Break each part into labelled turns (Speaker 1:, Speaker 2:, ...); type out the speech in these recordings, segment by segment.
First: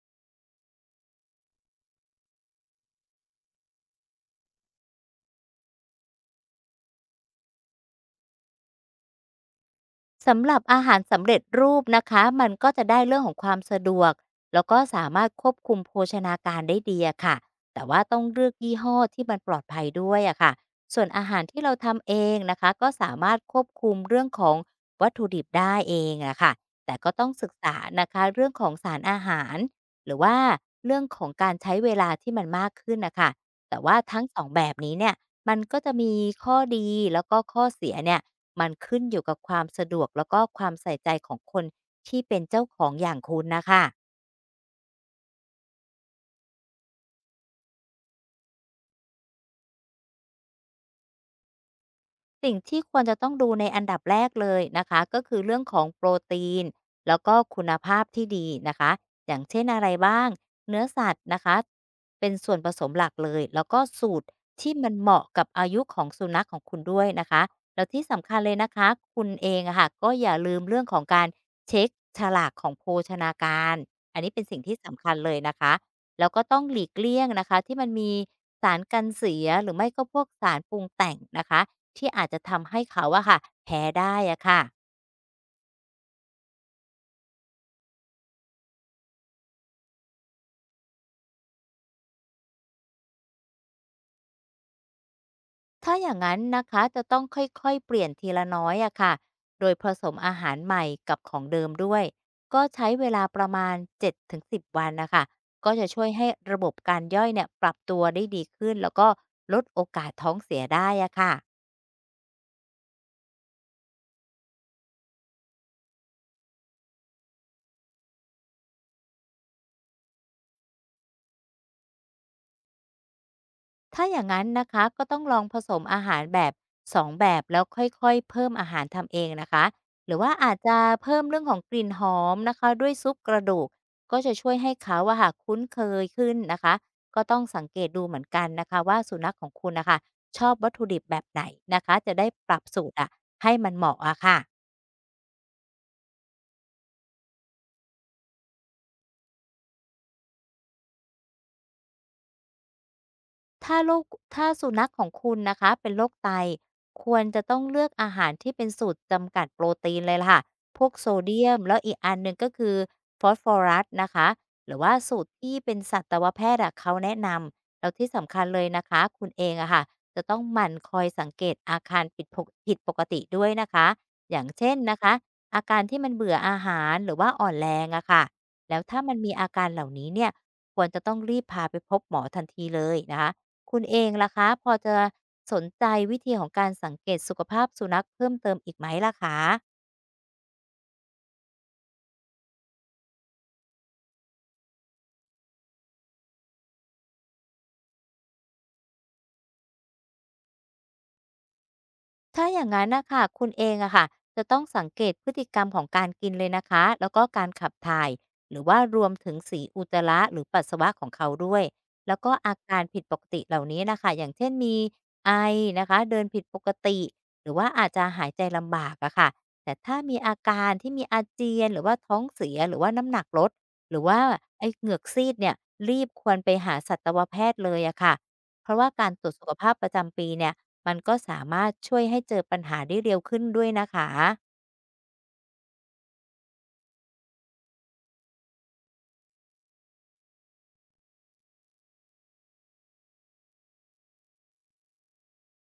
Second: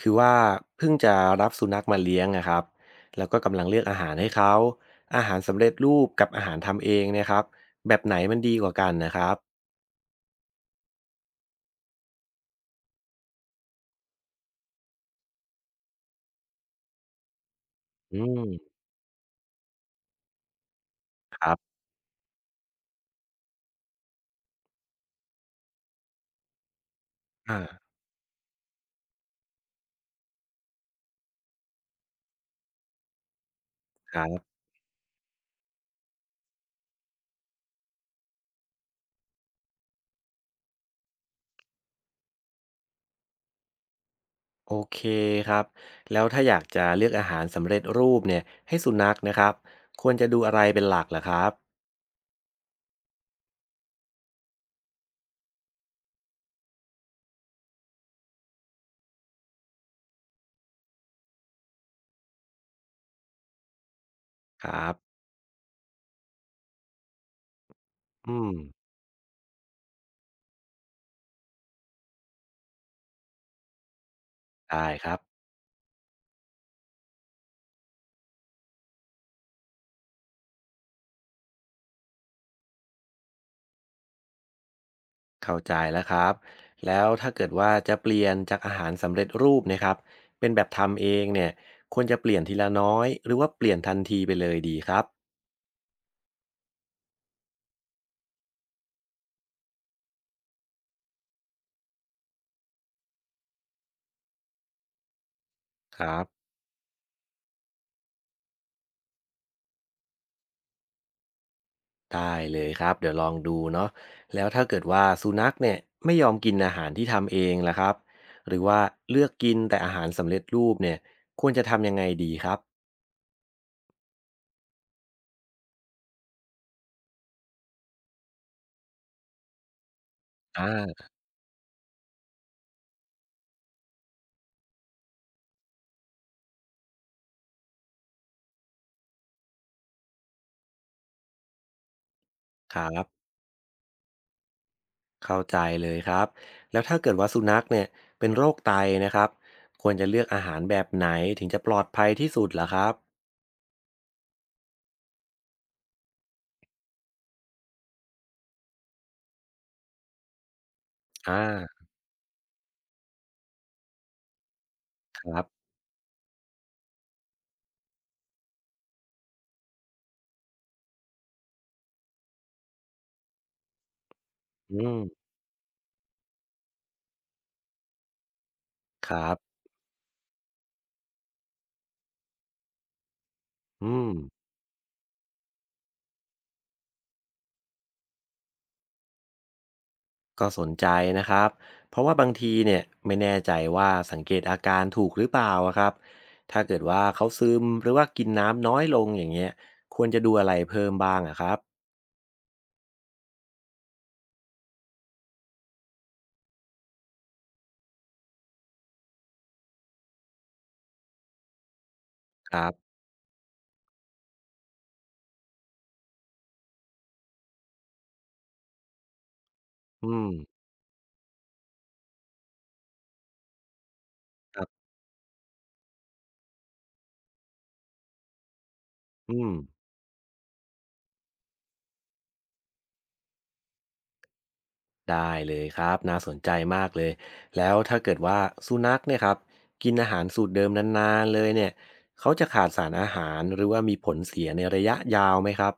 Speaker 1: คือว่าเพิ่งจะรับสุนัขมาเลี้ยงนะครับแล้วก็กำลังเลือกอาหารให้เขาอาหารสำเร็จรูปกับอาหารทำเองเนะครับแบบไหนมันดีกว่ากันนะครับ
Speaker 2: สำหรับอาหารสำเร็จรูปนะคะมันก็จะได้เรื่องของความสะดวกแล้วก็สามารถควบคุมโภชนาการได้ดีอะค่ะแต่ว่า
Speaker 1: อื
Speaker 2: ต้อง
Speaker 1: ม
Speaker 2: เลือกยี่ห้อที่มันปลอดภัยด้วยอะค่ะส่วนอา
Speaker 1: ค
Speaker 2: หาร
Speaker 1: รั
Speaker 2: ที่เรา
Speaker 1: บ
Speaker 2: ทำเองนะคะก็สามารถควบคุมเรื่องของวัตถุดิบได้เองอะค่ะแต่ก็ต้องศึก
Speaker 1: อ่า
Speaker 2: ษานะคะเรื่องของสารอาหารหรือว่าเรื่องของการใช้เวลาที่มันมากขึ้นนะคะแต่ว่า
Speaker 1: ค
Speaker 2: ทั้
Speaker 1: รั
Speaker 2: งสองแบ
Speaker 1: บ
Speaker 2: บนี้เนี่ยมันก็จะมีข้อดีแล้วก็ข้อเสียเนี่ย มันขึ้นอยู่กับความสะดวกแล้วก็ความใส่ใจของคนที่เป็นเจ้าของอย่างคุณนะคะ
Speaker 1: โอเคครับแล้วถ้าอยากจะเลือกอาหารสำเร็จรูปเนี่ยให้สุนัขนะครับควรจะดูอะไรเป็นหลักล่ะครับ
Speaker 2: สิ่งที่ควรจะต้องดูในอันดับแรกเลยนะคะก็คือเรื่องของโปรตีนแล้วก็คุณภาพที่ดีนะคะอย่างเช่นอะไรบ้างเนื้อสัตว์นะคะเป็นส่วนผสมหลักเลยแล้วก็สูตร
Speaker 1: ค
Speaker 2: ที่
Speaker 1: รั
Speaker 2: มั
Speaker 1: บ
Speaker 2: นเหมาะกับอายุของสุนัขของคุณด้วยนะคะแล้วที่สำ
Speaker 1: อื
Speaker 2: คัญ
Speaker 1: ม
Speaker 2: เลยนะคะคุณเองอะค่ะก็อย่าลืมเรื่องของการเช็คฉลากของโภชนาการอันนี้เป็นสิ่งที่
Speaker 1: ได้
Speaker 2: สำ
Speaker 1: ค
Speaker 2: คั
Speaker 1: รั
Speaker 2: ญ
Speaker 1: บ
Speaker 2: เลยนะคะแล้วก็ต้องหลีกเลี่ยงนะคะที่มันมีสารกันเสียหรือไม่ก็พวกสารปรุงแต่งนะคะ ที่อาจจะทำให้เขาอะค่ะแพ้ได้อะค่ะ
Speaker 1: เข้าใจแล้วครับแล้วถ้าเกิดว่าจะเปลี่ยนจากอาหารสำเร็จรูปเนะครับเป็นแบบทำเองเนี่ยควรจะเปลี่ยนทีละน้อยหรือว่าเปลี่ยนทันทีไปเลยดีครับ
Speaker 2: ถ้าอย่างนั้นนะคะจะต้องค่อยๆเปลี่ยนทีละน้อยอะค่ะโดยผสมอาหารใหม่กับของเดิมด้วยก็ใช้เวลาประมาณ7-10วันนะคะก็จะ
Speaker 1: ค
Speaker 2: ช่วย
Speaker 1: รับ
Speaker 2: ให้ระบบการย่อยเนี่ยปรับตัวได้ดีขึ้นแล้วก็ลดโอกาสท้องเสียได้อะค่ะ
Speaker 1: ได้เลยครับเดี๋ยวลองดูเนาะแล้วถ้าเกิดว่าสุนัขเนี่ยไม่ยอมกินอาหารที่ทำเองล่ะครับหรือว่าเลือกกินแต่อาหารสำเร็จรูปเนี่ยควรจะทำยังไงดีครับ
Speaker 2: ถ้าอย่างนั้นนะคะก็ต้องลองผสมอาหารแบบ2แบบแล้วค่อยๆเพิ่มอาหารทำเองนะคะหรือว่าอาจ
Speaker 1: อ่
Speaker 2: จะ
Speaker 1: า
Speaker 2: เพิ่มเรื่องของกลิ่นหอมนะคะด้วยซุปกระดูกก็จะช่วยให้เขาว่าค่กคุ้นเคยขึ้นนะคะก็ต้องสังเกตดูเหมือนกันนะคะว่าสุนัขของคุณนะคะชอบวัตถุดิบแบบไหนนะคะจะได้ปรับ
Speaker 1: ค
Speaker 2: สู
Speaker 1: รั
Speaker 2: ตรอะ
Speaker 1: บ
Speaker 2: ให้มันเหมาะอะค่ะ
Speaker 1: เข้าใจเลยครับแล้วถ้าเกิดว่าสุนัขเนี่ยเป็นโรคไตนะครับควรจะเลือกอาหารแบบไหนถึงจะปลอดภัยที่สุดเหรอครับ
Speaker 2: ถ้าโรคถ้าสุนัขของคุณนะคะเป็นโรคไตควรจะต้องเลือกอาหารที่เป็นสูตรจำกัดโปรตีนเลยล่ะค่ะพวกโซ
Speaker 1: อ่
Speaker 2: เดียมแล้ว
Speaker 1: า
Speaker 2: อีกอันหนึ่งก็คือฟอสฟอรัสนะคะหรือว่าสูตร
Speaker 1: ครั
Speaker 2: ที่
Speaker 1: บ
Speaker 2: เป็นสัตวแพทย์อะเขาแนะนำแล้วที่สำคัญเลยนะคะคุณเองอะค่ะจะต้องหมั่นคอยสังเกตอาการผิดปกติด้วยนะคะอย่างเช่
Speaker 1: อื
Speaker 2: น
Speaker 1: ม
Speaker 2: นะคะอาการที่มันเบื่ออาหารหรือว่าอ่อนแรงอะค่ะแล้วถ้า
Speaker 1: ค
Speaker 2: มัน
Speaker 1: รั
Speaker 2: มี
Speaker 1: บ
Speaker 2: อาการเหล่านี้เนี่ยควรจะต้องรีบพาไปพบหมอทันทีเลยนะคะ คุณ
Speaker 1: อื
Speaker 2: เอ
Speaker 1: ม
Speaker 2: งล่ะคะพอจะสนใจวิธีของการสังเกตสุขภาพสุนัขเพิ่มเติมอีกไหมล่ะคะ
Speaker 1: ก็สนใจนะครับเพราะว่าบางทีเนี่ยไม่แน่ใจว่าสังเกตอาการถูกหรือเปล่าอะครับถ้าเกิดว่าเขาซึมหรือว่ากินน้ำน้อยลงอย่างเงี้ยควรจะดูอะไรเพิ่มบ้างอะครับ
Speaker 2: ถ้าอย่างนั้นนะคะคุณเองอะค่ะจะต้องสังเกตพฤติกรรมของการกินเลยนะคะ แล้วก็การขับถ่ายหรือว่ารวมถึงสีอุจจาระหรือปัสสาวะของเขาด้วย แล้วก็
Speaker 1: ค
Speaker 2: อา
Speaker 1: รั
Speaker 2: การ
Speaker 1: บ
Speaker 2: ผิดปกติเหล่านี้นะคะ อย่างเช่นมีไอนะคะเดินผิดปกติ หรือว่าอาจจะหายใจลำบากอะค่ะแต่ถ้า
Speaker 1: อื
Speaker 2: มี
Speaker 1: ม
Speaker 2: อาการที่มีอาเจียนหรือว่าท้องเสียหรือว่าน้ำหนักลดหรือว่า
Speaker 1: ครั
Speaker 2: ไอเห
Speaker 1: บ
Speaker 2: งือกซีดเนี่ยรีบควรไปหาสัตวแพทย์เลยอะค่ะเพราะว่าการตรว
Speaker 1: อื
Speaker 2: จสุ
Speaker 1: ม
Speaker 2: ขภาพประจำปีเนี่ย มันก็สามารถช่วยให้เจอปัญหาได้เร็วขึ้นด้วยนะคะ
Speaker 1: ได้เลยครับน่าสนใจมากเลยแล้วถ้าเกิดว่าสุนัขเนี่ยครับกินอาหารสูตรเดิมนานๆเลยเนี่ยเขาจะขาดสารอาหารหรือว่ามีผลเสียในระยะยาวไหมครับ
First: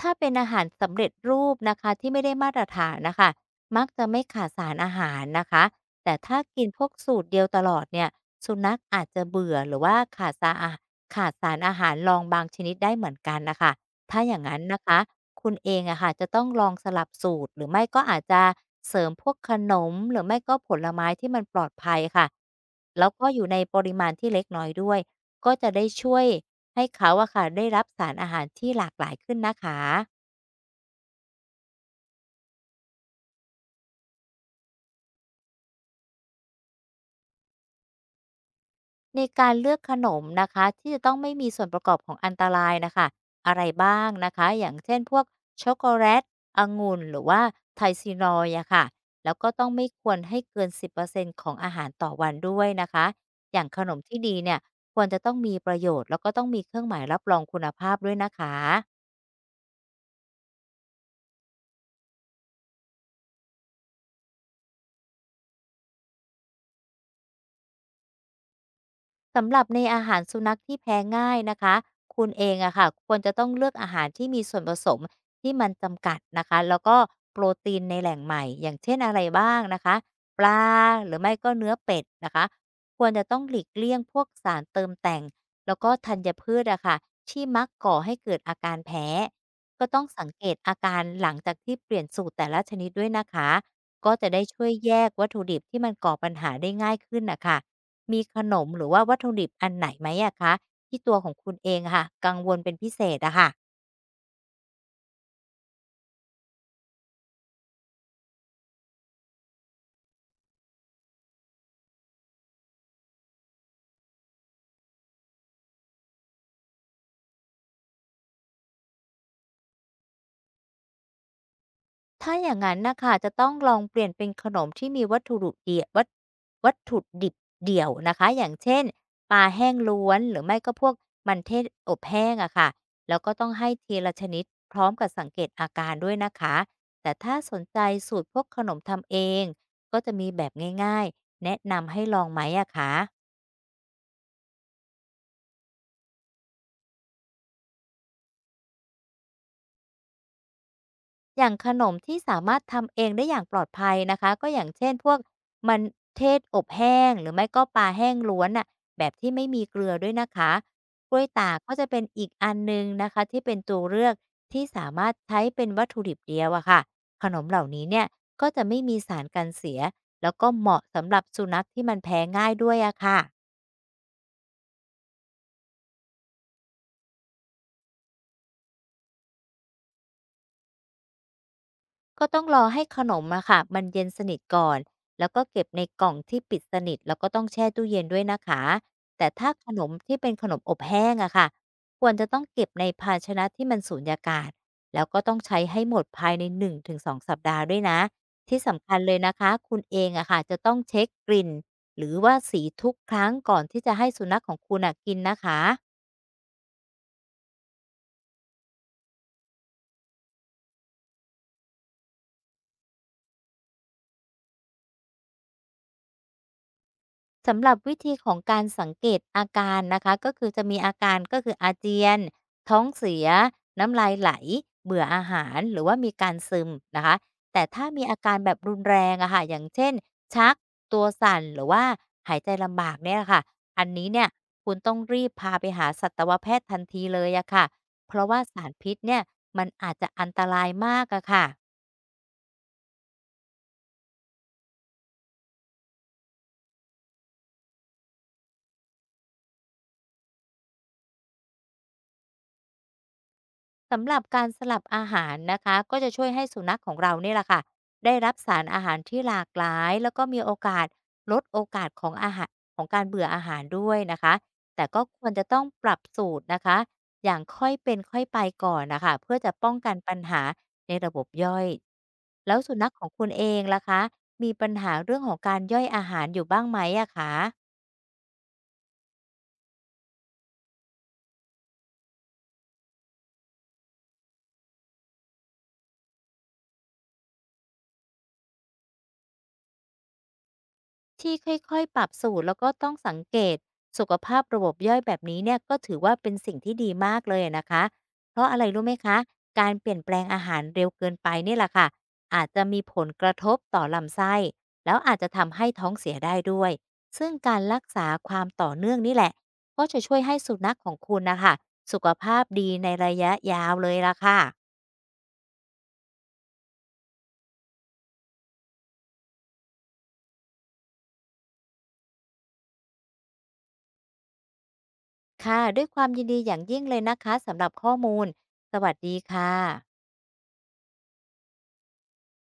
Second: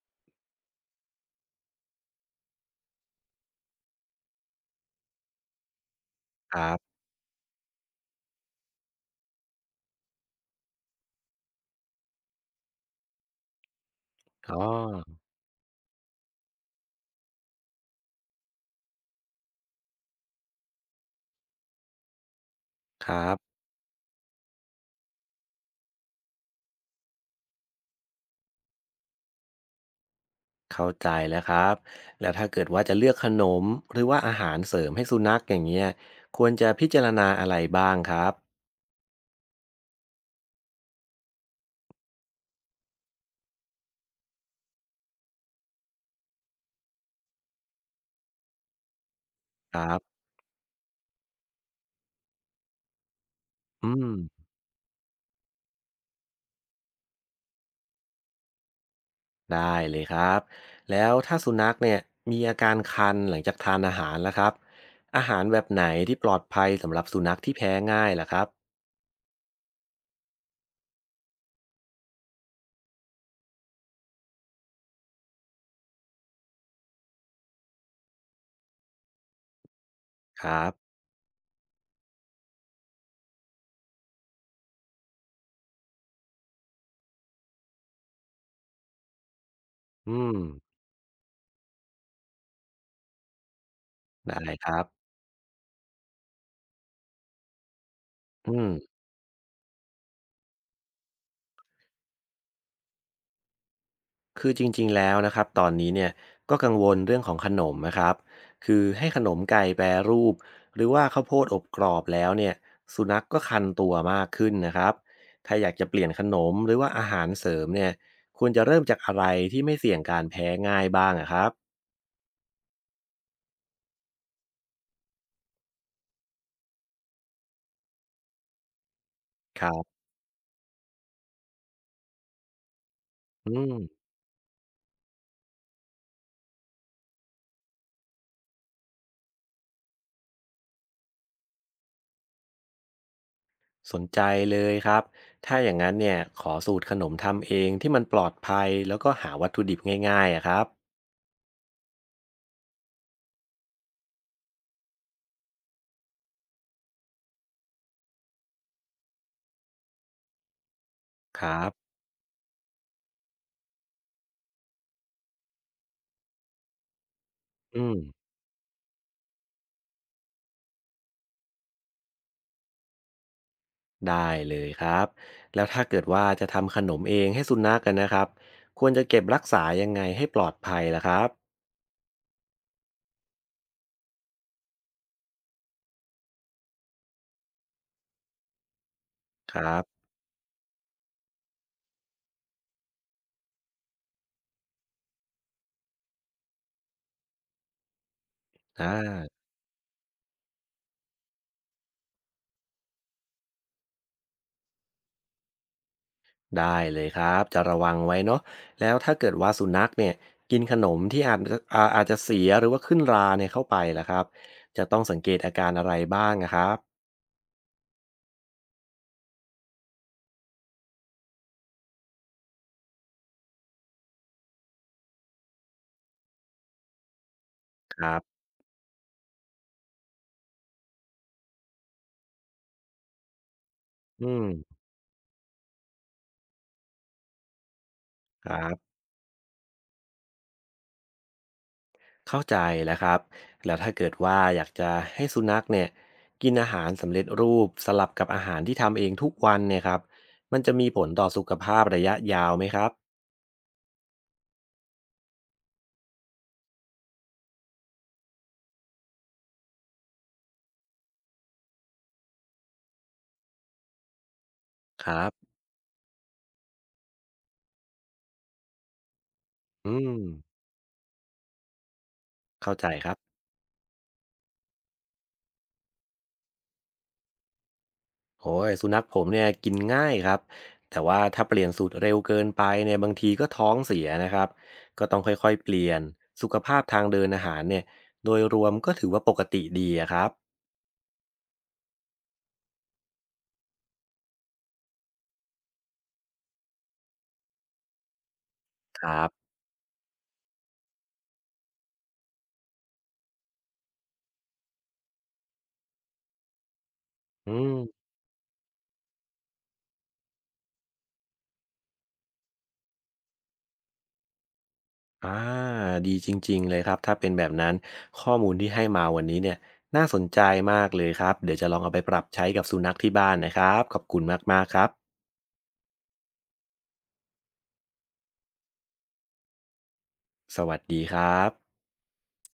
Speaker 2: ถ้าเป็นอาหารสำเร็จรูปนะคะที่ไม่ได้มาตรฐานนะคะมักจะไม่ขาดสารอาหารนะคะแต่ถ้า
Speaker 1: ค
Speaker 2: กิน
Speaker 1: รั
Speaker 2: พวก
Speaker 1: บ
Speaker 2: สูตรเดียวตลอดเนี่ยสุนัขอาจจะเบื่อหรือว่าขาดสารอาหารลองบางชนิดได้เหมือนกันนะคะถ้าอย่าง
Speaker 1: อ๋อ
Speaker 2: นั้นนะคะคุณเองอะค่ะจะต้องลองสลับสูตรหรือไม่ก็อาจจะเสริมพวกขนมหรือไม่ก็ผลไม้ที่มันปลอดภัยค่ะ
Speaker 1: ค
Speaker 2: แล้ว
Speaker 1: รั
Speaker 2: ก็อยู่
Speaker 1: บ
Speaker 2: ในปริมาณที่เล็กน้อยด้วยก็จะได้ช่วย ให้เขาอะค่ะได้รับสารอาหารที่หลากหลายขึ้นนะคะ
Speaker 1: เข้าใจแล้วครับแล้วถ้าเกิดว่าจะเลือกขนมหรือว่าอาหารเสริมให้สุนัขอย่างเงี้ยควรจะพิจารณาอะไรบ้างครับ
Speaker 2: ในการเลือกขนมนะคะที่จะต้องไม่มีส่วนประกอบของอันตรายนะคะอะไรบ้างนะคะอย่างเช่นพวกช็อกโกแลตองุ่นหรือว่าไทซีนอยอะค่ะแล้วก็ต้อง
Speaker 1: ค
Speaker 2: ไม่
Speaker 1: รั
Speaker 2: ควร
Speaker 1: บ
Speaker 2: ให้เกิน 10%ของอาหารต่อวันด้วยนะคะอย่างข
Speaker 1: อื
Speaker 2: นมที่ดี
Speaker 1: ม
Speaker 2: เนี่ยควรจะต้องมีประโยชน์แล้วก็ต้องมีเครื่องหมายรับรองคุณภาพด้วยนะคะ
Speaker 1: ได้เลยครับแล้วถ้าสุนัขเนี่ยมีอาการคันหลังจากทานอาหารล่ะครับอาหารแบบไหนที่ปลอดภัยสำหรับสุนัขที่แพ้ง่ายล่ะครับ
Speaker 2: สำหรับในอาหารสุนัขที่แพ้ง่ายนะคะคุณเองอะค่ะควรจะต้องเลือกอาหารที่มีส่วนผสมที่มันจำกัดนะคะแล้วก็โปรตีนในแหล่งใหม่ อย่างเช่นอะไรบ้างนะคะป
Speaker 1: ครั
Speaker 2: ลา
Speaker 1: บ
Speaker 2: หรือไม่ก็เนื้อเป็ดนะคะควรจะต้องหลีกเลี่ยงพวกสารเติมแต่ง แล้วก็ธัญพืชอะค่ะที่มักก่อให้เกิดอาการแพ้ ก็ต้อง
Speaker 1: อื
Speaker 2: สัง
Speaker 1: ม
Speaker 2: เกตอาการหลังจากที่เปลี่ยนสูตรแต่ละชนิดด้วยนะคะ ก็จะ
Speaker 1: ได้
Speaker 2: ได้ช่
Speaker 1: ค
Speaker 2: วย
Speaker 1: รับ
Speaker 2: แยกวัตถุดิบที่มันก่อปัญหาได้ง่ายขึ้นนะคะ มีขน
Speaker 1: อืม
Speaker 2: มหรือว่าวัตถุดิบอันไหนไหมอะคะที่ตัวของคุณเองอะค่ะกังวลเป็นพิเศษอะค่ะ
Speaker 1: คือจริงๆแล้วนะครับตอนนี้เนี่ยก็กังวลเรื่องของขนมนะครับคือให้ขนมไก่แปรรูปหรือว่าข้าวโพดอบกรอบแล้วเนี่ยสุนัขก็คันตัวมากขึ้นนะครับถ้าอยากจะเปลี่ยนขนมหรือว่าอาหารเสริมเนี่ยควรจะเริ่มจากอะไรที่ไม่เสี่ยงการแพ้ง่ายบ้างอะครับ
Speaker 2: ถ้าอย่างนั้นน่ะค่ะจะต้องลองเปลี่ยนเป็นขนมที่มีวัตถุดิบเดี่ยวนะคะอย่างเช่นปลา
Speaker 1: ค
Speaker 2: แห้
Speaker 1: รั
Speaker 2: ง
Speaker 1: บ
Speaker 2: ล้วนหรือไม่ก็พวกมันเทศอบแห้งอะค่ะแล้วก็ต้
Speaker 1: อื
Speaker 2: องให้
Speaker 1: ม
Speaker 2: ทีละชนิดพร้อมกับสังเกตอาการด้วยนะคะแต่ถ้าสนใจสูตรพวกขนมทำเองก็จะมีแบบง่ายๆแนะนำให้ลองไหมอะคะ
Speaker 1: สนใจเลยครับถ้าอย่างนั้นเนี่ยขอสูตรขนมทำเองที่มันปลอดภัย แล้วก็หาวัตถุดิบง่ายๆอะครับ
Speaker 2: อย่างขนมที่สามารถทำเองได้อย่างปลอดภัยนะคะก็อย่างเช่นพวกมันเทศอบแห้งหรือไม่ก็ปลาแห้งล้วนน่ะแบบที่ไม่มีเกลือด้วยนะคะกล้วย
Speaker 1: ค
Speaker 2: ตาก
Speaker 1: รับ
Speaker 2: ก็จะเป็นอีกอันหนึ่งนะคะที่เป็นตัวเลือกที่สามารถใช้เป็นวัตถุดิบเดียวอะค่ะขนมเหล่า
Speaker 1: อื
Speaker 2: นี้
Speaker 1: ม
Speaker 2: เนี่ยก็จะไม่มีสารกันเสียแล้วก็เหมาะสำหรับสุนัขที่มันแพ้ง่ายด้วยอะค่ะ
Speaker 1: ได้เลยครับแล้วถ้าเกิดว่าจะทำขนมเองให้สุนัขกันนะครับควรจะเก็บรักษายังไงให้ปลอดภัยล่ะครับ
Speaker 2: ก็ต้องรอให้ขนมอะค่ะมันเย็นสนิทก่อนแล้วก็เก็บในกล่องที่ปิดสนิทแล้วก็ต้องแช่ตู้เย็นด้วยนะคะแต่ถ้า
Speaker 1: ค
Speaker 2: ข
Speaker 1: รั
Speaker 2: น
Speaker 1: บ
Speaker 2: มที่เป็นขนมอบแห้งอะค่ะควรจะต้องเก็บในภาชนะที่มันสูญญากาศแล้วก็ต้องใช้ให้หมดภายในหนึงถึงสองสัปดาห์ด้วยนะที่
Speaker 1: อ่
Speaker 2: สำคัญเลยนะ
Speaker 1: า
Speaker 2: คะคุณเองอะค่ะจะต้องเช็คกลิ่นหรือว่าสีทุกครั้งก่อนที่จะให้สุนัขของคุณอะกินนะคะ
Speaker 1: ได้เลยครับจะระวังไว้เนาะแล้วถ้าเกิดว่าสุนัขเนี่ยกินขนมที่อาจจะเสียหรือว่าขึ้นราเนี่ยเข้าไปล่ะครับจะต้องสังเกตอาการอะไรบ้างอะครับ
Speaker 2: สำหรับวิธีของการสังเกตอาการนะคะก็คือจะมีอาการก็คืออาเจียนท้องเสียน้ำลายไหลเบื่ออาหารหรือว่ามีการซึมนะคะแต่ถ้า
Speaker 1: ค
Speaker 2: มี
Speaker 1: รั
Speaker 2: อาการ
Speaker 1: บ
Speaker 2: แบบรุนแรงอะค่ะอย่างเช่นชักตัวสั่นหรือว่าหายใจลำบากเนี่ยค่ะอันนี้เนี่ย
Speaker 1: อืม
Speaker 2: คุณต้องรีบพาไปหาสัตวแพทย์ทันทีเลยอะค่ะเพราะว่า
Speaker 1: ครั
Speaker 2: สาร
Speaker 1: บ
Speaker 2: พิษเนี่ยมันอาจจะอันตรายมากอะค่ะ
Speaker 1: เข้าใจแล้วครับแล้วถ้าเกิดว่าอยากจะให้สุนัขเนี่ยกินอาหารสำเร็จรูปสลับกับอาหารที่ทำเองทุกวันเนี่ยครับมันจะมีผลต่อสุขภาพระยะยาวไหมครับ
Speaker 2: สำหรับการสลับอาหารนะคะก็จะช่วยให้สุนัขของเราเนี่ยแหละค่ะได้รับสารอาหารที่หลากหลายแล้วก็มีโอกาสลดโอกาสของอาหารของการเบื่ออาหารด้วยนะคะแต่ก็
Speaker 1: ครั
Speaker 2: ควรจะ
Speaker 1: บ
Speaker 2: ต้องปรับสูตรนะคะอย่างค่อยเป็นค่อยไปก่อนนะคะเพื่อจะป้อง
Speaker 1: อื
Speaker 2: กันปั
Speaker 1: ม
Speaker 2: ญหาในระบบย่อยแล้ว
Speaker 1: เข้า
Speaker 2: สุ
Speaker 1: ใจ
Speaker 2: นัขข
Speaker 1: ค
Speaker 2: อง
Speaker 1: รับ
Speaker 2: คุณเองล่ะคะมีปัญหาเรื่องของการย่อยอาหารอยู่บ้างไหมอะคะ
Speaker 1: โอ้ยสุนัขผมเนี่ยกินง่ายครับแต่ว่าถ้าเปลี่ยนสูตรเร็วเกินไปเนี่ยบางทีก็ท้องเสียนะครับก็ต้องค่อยๆเปลี่ยนสุขภาพทางเดินอาหารเนี่ยโดยรวมก็ถือว่าปกติดีอะครับ
Speaker 2: ที่ค่อยๆ ปรับสูตรแล้วก็ต้องสังเกตสุขภาพระบบย่อยแบบนี้เนี่ยก็ถือว่าเป็นสิ่งที่ดีมากเลยอะนะคะเพราะอะไรรู้ไหม
Speaker 1: ค
Speaker 2: คะ
Speaker 1: รับ
Speaker 2: การเปลี่ยนแปลงอาหารเร็วเกินไปนี่แหละค่ะอาจจะมีผลกระทบต่อลำไส้แล้วอาจจะทำให้ท้องเสียได้ด้วยซึ่ง
Speaker 1: อื
Speaker 2: การ
Speaker 1: ม
Speaker 2: รักษาความต่อเนื่องนี่แหละก็จะช่วยให้สุนัขของคุณนะคะสุขภาพดีในระยะยาวเลยล่ะค่ะ
Speaker 1: อาดีจริงๆเลยครับถ้าเป็นแบบนั้นข้อมูลที่ให้มาวันนี้เนี่ยน่าสนใจมากเลยครับเดี๋ยวจะลองเอาไปปรับใช้กับสุนัขที่บ้านนะครับขอบคุณมากๆครับ
Speaker 2: ค่ะด้วยความยินดีอย่างยิ่งเลยนะคะสำหรับข้อมูลสวัสดีค่ะ
Speaker 1: สวัสดีครับ